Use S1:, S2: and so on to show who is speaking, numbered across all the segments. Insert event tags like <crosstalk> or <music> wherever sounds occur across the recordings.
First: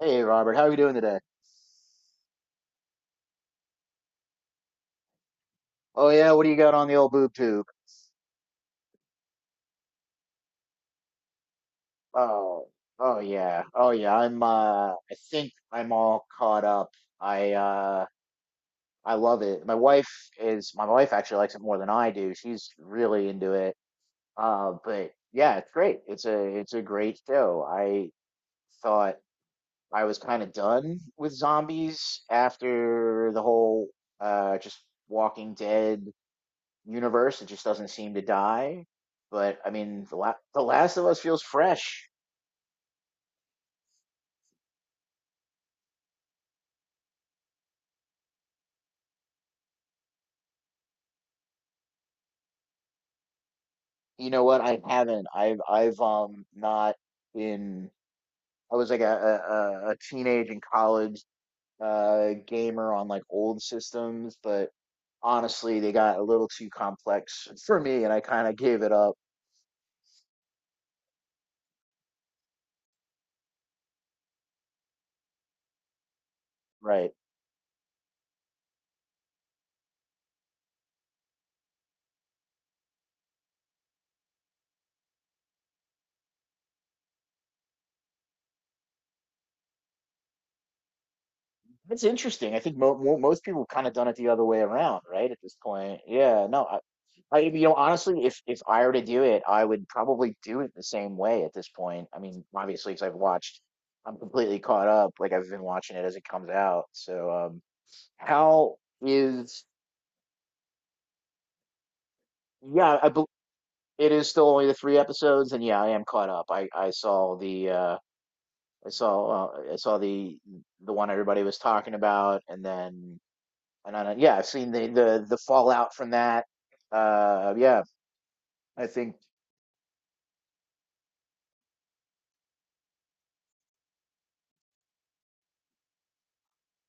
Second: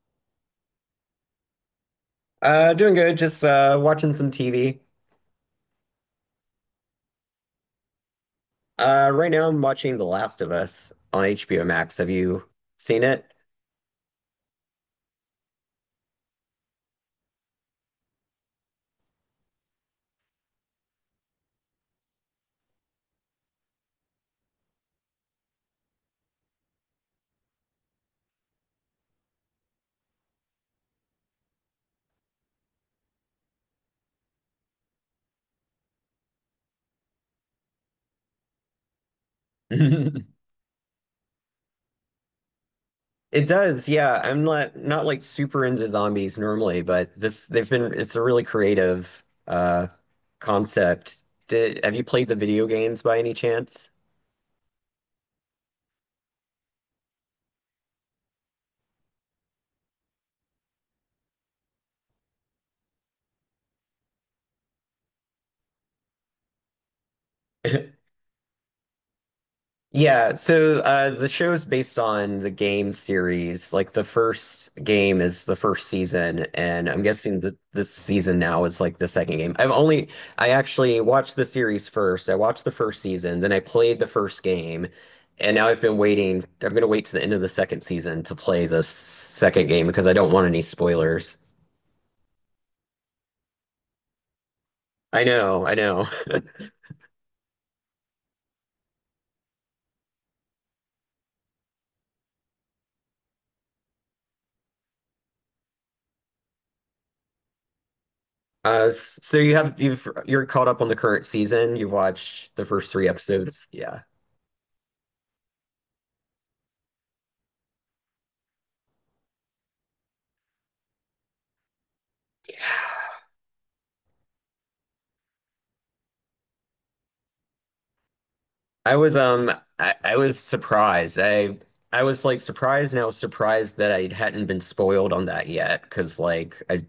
S1: Hey, Robert, how are you doing today?
S2: Doing good. Just watching some TV.
S1: Oh yeah, what do you got on the old boob tube?
S2: Right now I'm watching The Last of Us on HBO Max. Have you
S1: Oh,
S2: seen
S1: oh
S2: it?
S1: yeah, oh yeah. I'm I think I'm all caught up. I uh, I love it. My wife actually likes it more than I do. She's really into it. But yeah, it's great. It's a great show. I thought I was kind of done with zombies after the whole just Walking Dead universe. It just doesn't seem to die. But I mean,
S2: <laughs>
S1: the Last of Us feels fresh.
S2: It does, yeah. I'm not like super into zombies normally, but this they've been it's a really creative concept. Have you played the video games by any chance?
S1: You know what? I haven't. I've not been. I was like a teenage and college gamer on like old systems, but honestly, they got a little too complex for
S2: <laughs>
S1: me, and I kind of gave it up.
S2: Yeah, so the show is based on the game series. Like the first game is the first season, and I'm
S1: Right.
S2: guessing that this season now is like the second game. I actually watched the series first. I watched the first season, then I played the first game, and now I've been waiting. I'm gonna wait to the end of the second season to play the second game because I don't want any spoilers.
S1: That's interesting. I think mo mo most people kind of done it the other way around,
S2: I
S1: right? At this
S2: know, I
S1: point,
S2: know. <laughs>
S1: yeah. No. You know, honestly, if I were to do it, I would probably do it the same way at this point. I mean, obviously, because I've watched, I'm completely caught up. Like I've been watching it as it comes out. So, how
S2: So you
S1: is?
S2: have you've you're caught up on the current season. You've watched the first
S1: Yeah, I
S2: three
S1: bel
S2: episodes. Yeah.
S1: it is still only the three episodes, and yeah, I am caught up. I saw the one everybody was talking about, and then. Yeah, I've seen the fallout from that. Yeah, I
S2: I
S1: think
S2: was um I was surprised. I was like surprised, and I was surprised that I hadn't been spoiled on that yet, because like I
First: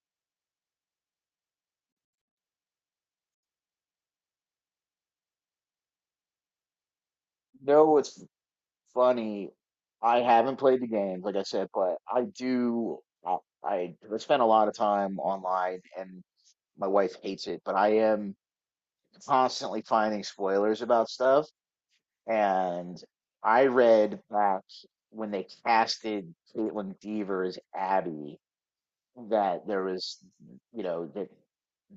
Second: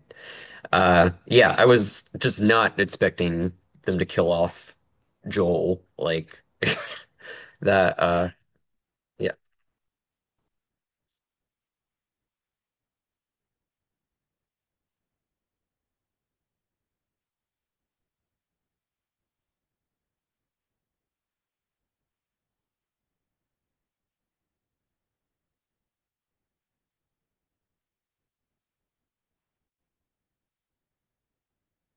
S2: yeah, I was just not expecting them to kill off Joel like <laughs>
S1: no,
S2: that
S1: what's
S2: yeah,
S1: funny. I haven't played the games, like I said, but I do. I spend a lot of time online, and my wife hates it. But I am constantly finding spoilers about stuff, and I read back when they casted Caitlin Dever as Abby that there is, you know,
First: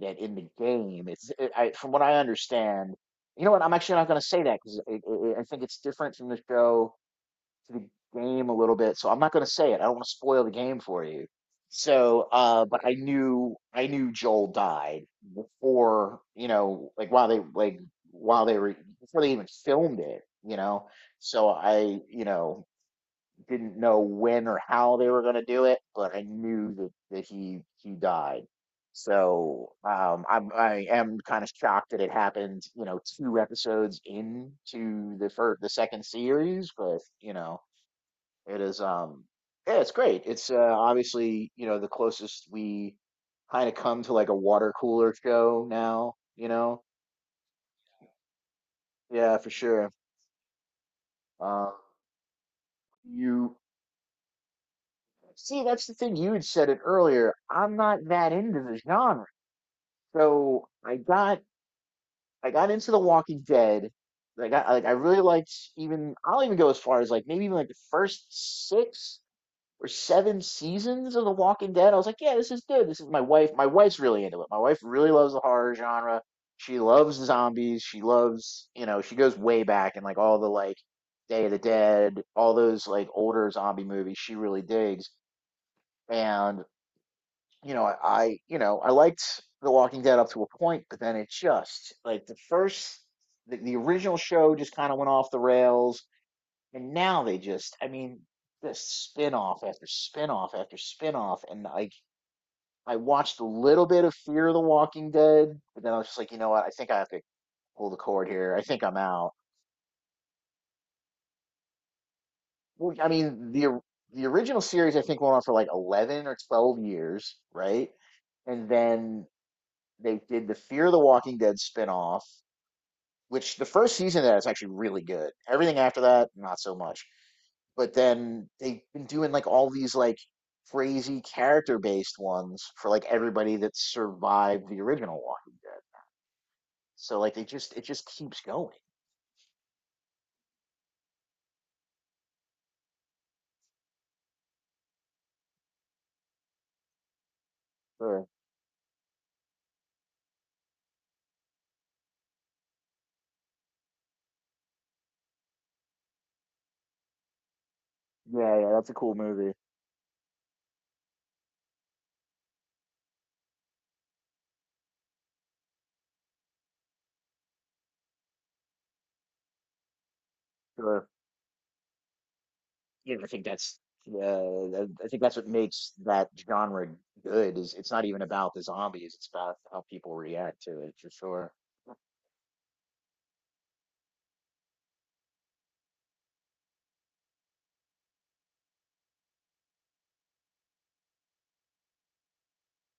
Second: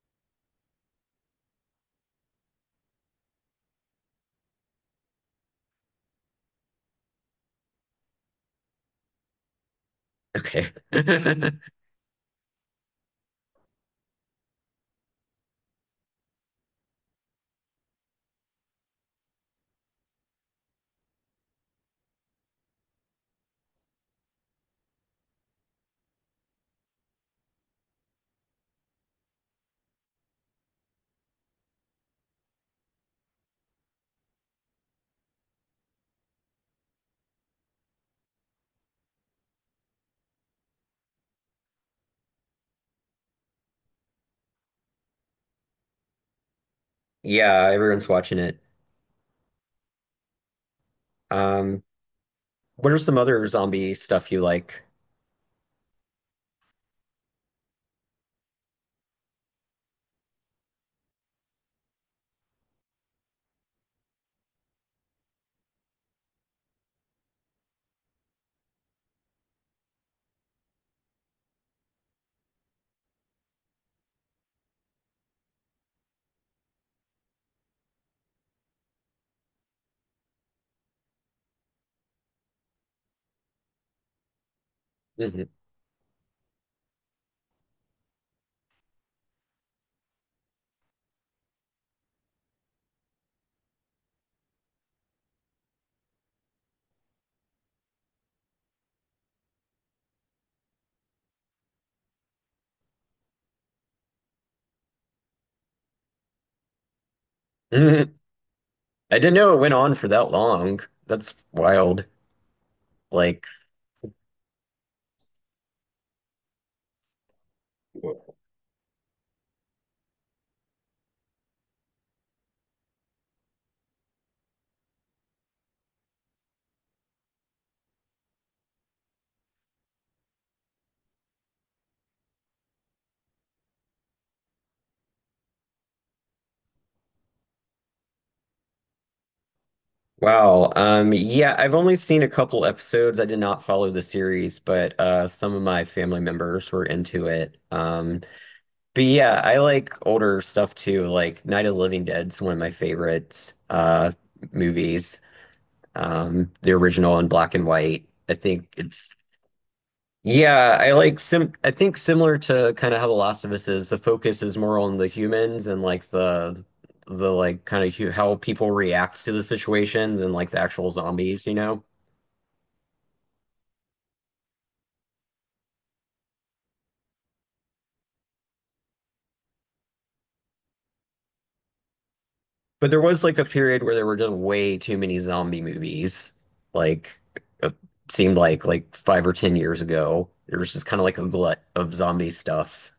S1: that in the game, from what I understand. You know what? I'm actually not going to say that because I think it's different from the show to the game a little bit. So I'm not going to say it. I don't want to spoil the
S2: okay.
S1: game for you.
S2: <laughs>
S1: So, But I knew Joel died before, you know, like while they were before they even filmed it, you know. So you know, didn't know when or how they were going to do it, but I knew that he died. So I am kind of shocked that it happened, you know, two episodes into the second series, but you know, it is, yeah, it's great. It's Obviously, you know, the closest we kind of come to like a water cooler show now, you know.
S2: Yeah, everyone's watching it.
S1: Yeah, for sure. Uh,
S2: Um what are some other
S1: you
S2: zombie stuff you like?
S1: see, that's the thing. You had said it earlier. I'm not that into the genre. So I got into The Walking Dead. Like, I really liked, even I'll even go as far as like maybe even like the first six or seven seasons of The Walking Dead. I was like, yeah, this is good. This is my wife. My wife's really into it. My wife really loves the horror genre. She loves zombies. She loves, you know, she goes way back and like all the like Day of the Dead, all those like older zombie movies she really digs.
S2: Mhm.
S1: And you know, you know, I liked The Walking Dead up to a point, but then it just like the original show just kind of went off the rails, and now they just, I mean, just spin-off after spin-off after spin-off, and I watched a little bit of Fear the Walking Dead, but then I was just like, you know what, I think I have to pull the
S2: Mhm.
S1: cord here. I think I'm
S2: <laughs> I
S1: out.
S2: didn't know it went on for that long. That's wild.
S1: Well, I
S2: Like
S1: mean, the original series I think went on for like 11 or 12 years, right? And then they did the Fear the Walking Dead spin-off, which the first season of that is actually really good. Everything after that, not so much. But then they've been doing like all these like crazy character based ones for like everybody that survived the original Walking Dead. So like they just it just keeps going.
S2: wow. Yeah, I've only seen a couple episodes. I did not follow the series, but some of my family members were into it.
S1: Sure.
S2: But yeah, I like older stuff too. Like Night of the Living Dead's one of my favorites movies. The original in black and white. I
S1: Yeah,
S2: think
S1: yeah, that's a
S2: it's
S1: cool movie.
S2: Yeah. I like sim. I think similar to kind of how The Last of Us is. The focus is more on the humans, and like the like kind of hu how people react to the situation than like the actual
S1: Sure.
S2: zombies, you know?
S1: Yeah, I think that's yeah, I think that's what makes that genre good is it's not even about the zombies, it's about how people react to it for sure.
S2: But there was like a period where there were just way too many zombie movies. Like it seemed like 5 or 10 years ago, there was just kind of like a glut of zombie stuff.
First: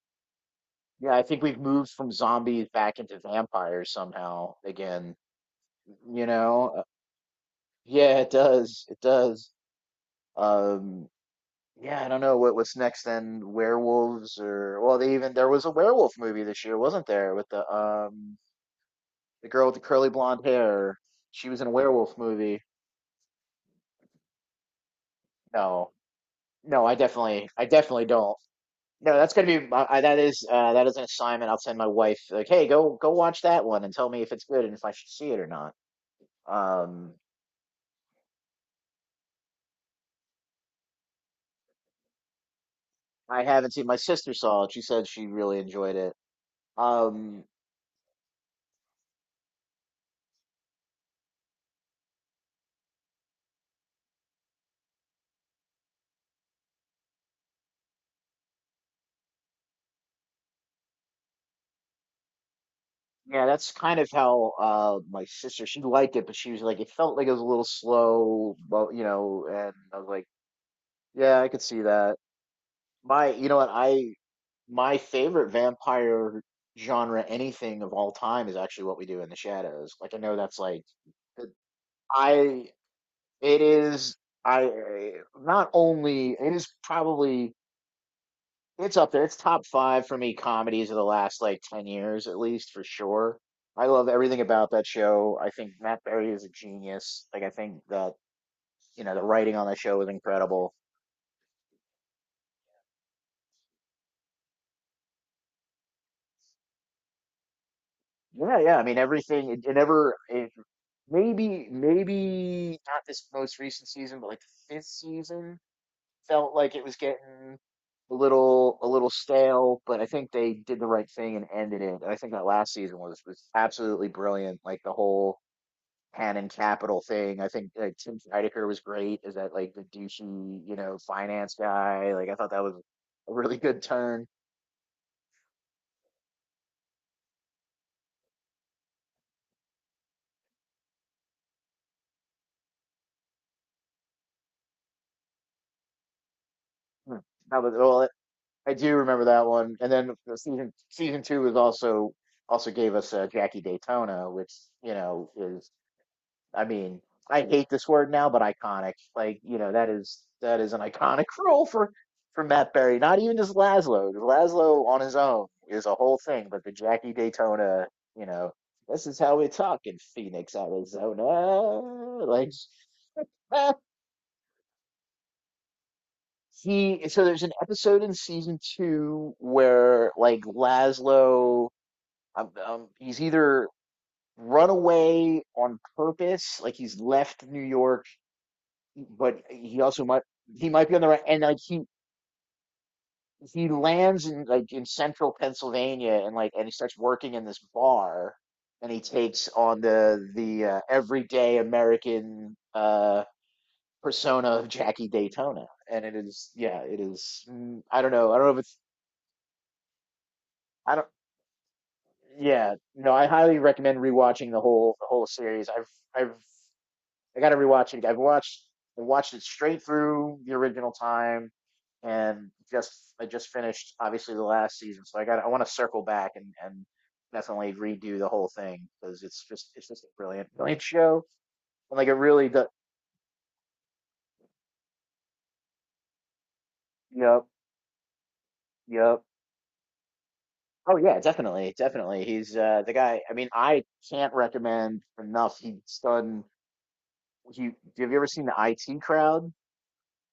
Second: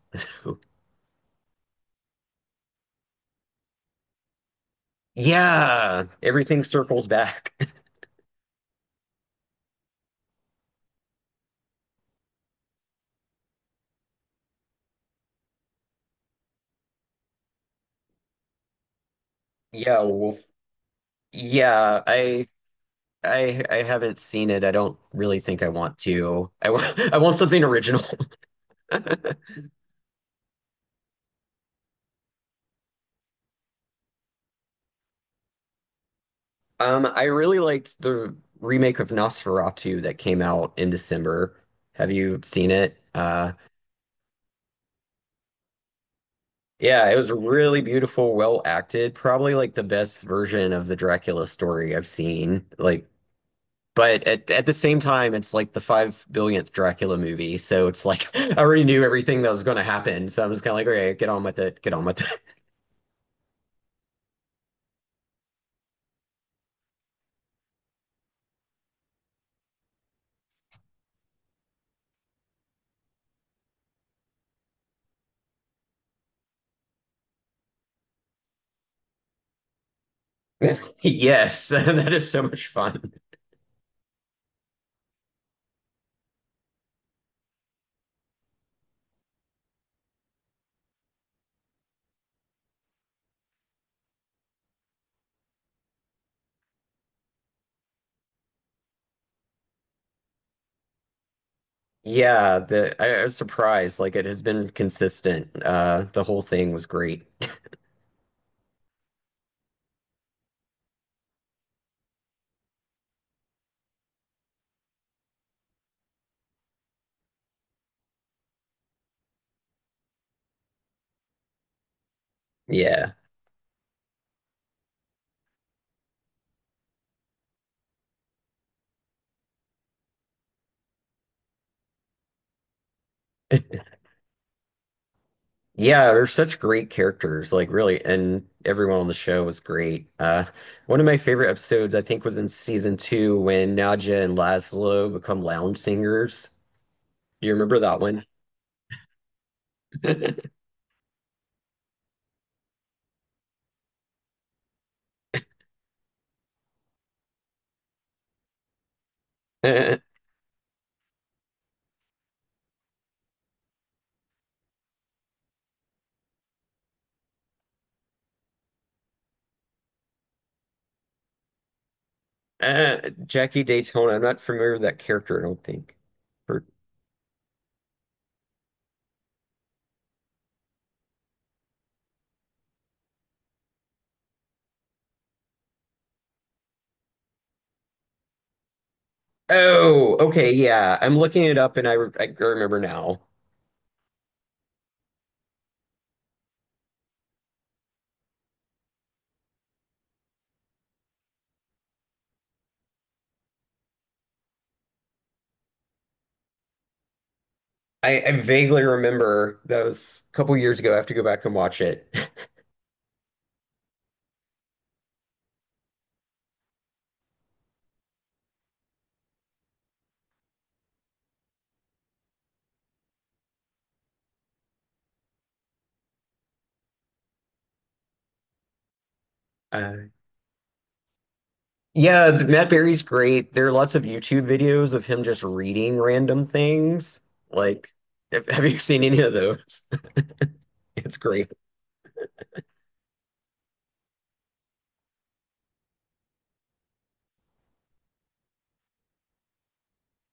S1: Yeah, I think we've moved from zombies back into vampires somehow again.
S2: Yeah,
S1: You
S2: everything
S1: know?
S2: circles back. <laughs>
S1: Yeah, it does. It does. Um, yeah, I don't know what what's next then. Werewolves or well, they even there was a werewolf movie this year, wasn't there? With the girl with the
S2: Yeah,
S1: curly
S2: Wolf.
S1: blonde hair. She was in a
S2: Yeah,
S1: werewolf
S2: I
S1: movie.
S2: I I haven't seen it. I don't really think I
S1: No.
S2: want to. I
S1: No,
S2: want <laughs> I want
S1: I
S2: something original.
S1: definitely don't. No,
S2: <laughs>
S1: that's gonna be that is an assignment. I'll send my wife like, "Hey, go watch that one and tell me if it's good and if I should see it or not." Um,
S2: I really liked the remake of Nosferatu that came out in December. Have you seen it?
S1: I haven't seen. My sister saw it. She said she really enjoyed it.
S2: Yeah, it was
S1: Um,
S2: really beautiful, well acted. Probably like the best version of the Dracula story I've seen. Like, but at the same time, it's like the five billionth Dracula movie, so it's like <laughs> I already knew everything that was going to happen. So I'm just kind of like, okay, get on with it, get on with it.
S1: yeah, that's kind of how my sister, she liked it, but she was like it felt like it was a little slow, well, you know, and I was like, yeah, I could see that. My, you know what, I My favorite vampire genre anything of all time is actually what we do in the shadows. Like I know that's like
S2: <laughs> Yes, <laughs> that is so much
S1: I
S2: fun.
S1: it is I eh, not only it is probably, it's up there. It's top five for me comedies of the last like 10 years, at least for sure. I love everything about that show. I think Matt Berry is a genius. Like, I think that, you know, the writing on that show is incredible.
S2: Yeah, I was surprised. Like, it has been consistent. The whole thing was great. <laughs>
S1: Yeah, yeah. I mean, everything, it never, it, maybe, maybe not this most recent season, but like the fifth season felt like it was getting a little stale, but I think they did the right thing and ended it. And I think that last season
S2: Yeah.
S1: was absolutely brilliant. Like, the whole Canon Capital thing. I think like Tim Heidecker was great as that, like the douchey, you know, finance guy. Like I thought that was a really good turn.
S2: Yeah, they're such great characters, like really, and everyone on the show was great. One of my favorite episodes, I think, was in season two when Nadja and Laszlo become lounge singers.
S1: Hmm.
S2: Do you
S1: That was
S2: remember that
S1: well,
S2: one?
S1: I do remember that one. And then
S2: <laughs>
S1: season two was also gave us Jackie Daytona, which you know is I mean, I hate this word now, but iconic. Like, you know,
S2: Uh,
S1: that is an iconic <laughs> role for Matt Berry. Not even just Laszlo. Laszlo on his own is a whole thing, but the Jackie Daytona, you know, this is how we talk in Phoenix, Arizona. Like
S2: Jackie
S1: <laughs>
S2: Daytona. I'm not familiar with that character, I don't think. Or-
S1: he so there's an episode in season two where like Laszlo he's either run away on purpose, like he's left New York but he also
S2: oh,
S1: might
S2: okay,
S1: he might be
S2: yeah.
S1: on the
S2: I'm
S1: right and
S2: looking
S1: like
S2: it up, and I remember now.
S1: he lands in like in central Pennsylvania and like and he starts working in this bar and he takes on the everyday American persona of Jackie Daytona and it is yeah it is I don't
S2: I
S1: know, I don't know if it's,
S2: vaguely remember that was a couple years ago.
S1: I
S2: I have
S1: don't,
S2: to go back and watch it. <laughs>
S1: yeah no, I highly recommend rewatching the whole series. I've I got to rewatch it. I watched it straight through the original time, and just I just finished obviously the last season, so I want to circle back and definitely redo the whole thing because it's just a
S2: Uh,
S1: brilliant brilliant show and like it
S2: Yeah,
S1: really does.
S2: Matt Berry's great. There are lots of YouTube videos of him just reading random things.
S1: Yep,
S2: Like, have you <laughs> seen any
S1: yep.
S2: of those? <laughs>
S1: Oh
S2: It's
S1: yeah,
S2: great.
S1: definitely, definitely. He's the guy. I mean, I can't recommend enough. He's done. He Have you ever seen the IT Crowd?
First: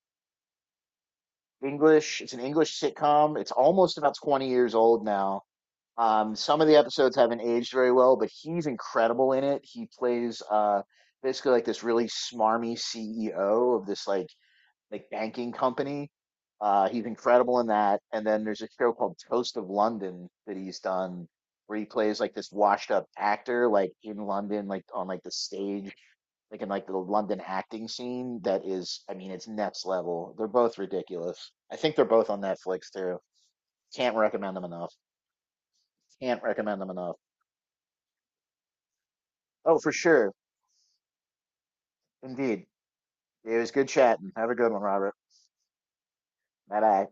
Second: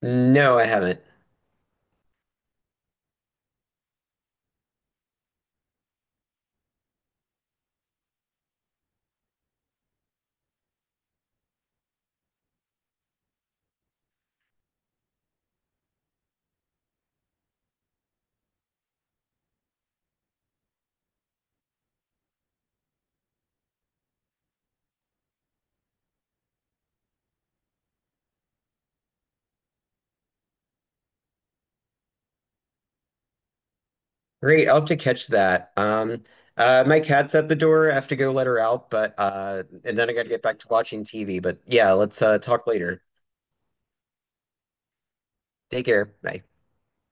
S2: No, I haven't.
S1: English. It's an English sitcom. It's almost about 20 years old now. Some of the episodes haven't aged very well, but he's incredible in it. He plays basically like this really smarmy CEO of this like banking company. He's incredible in that. And then there's a show called Toast of London that he's done where he plays like this washed up actor like in London, like on like the stage, like in like the London acting scene that is, I mean, it's next level. They're both ridiculous. I think they're both on Netflix too. Can't recommend them
S2: Great. I'll have
S1: enough.
S2: to catch that.
S1: Can't recommend them
S2: My
S1: enough.
S2: cat's at the door. I have to go let her out, but
S1: Oh, for
S2: and then I got to
S1: sure.
S2: get back to watching TV. But yeah, let's
S1: Indeed.
S2: talk later.
S1: It was good chatting. Have a good one, Robert.
S2: Take care. Bye.
S1: Bye bye.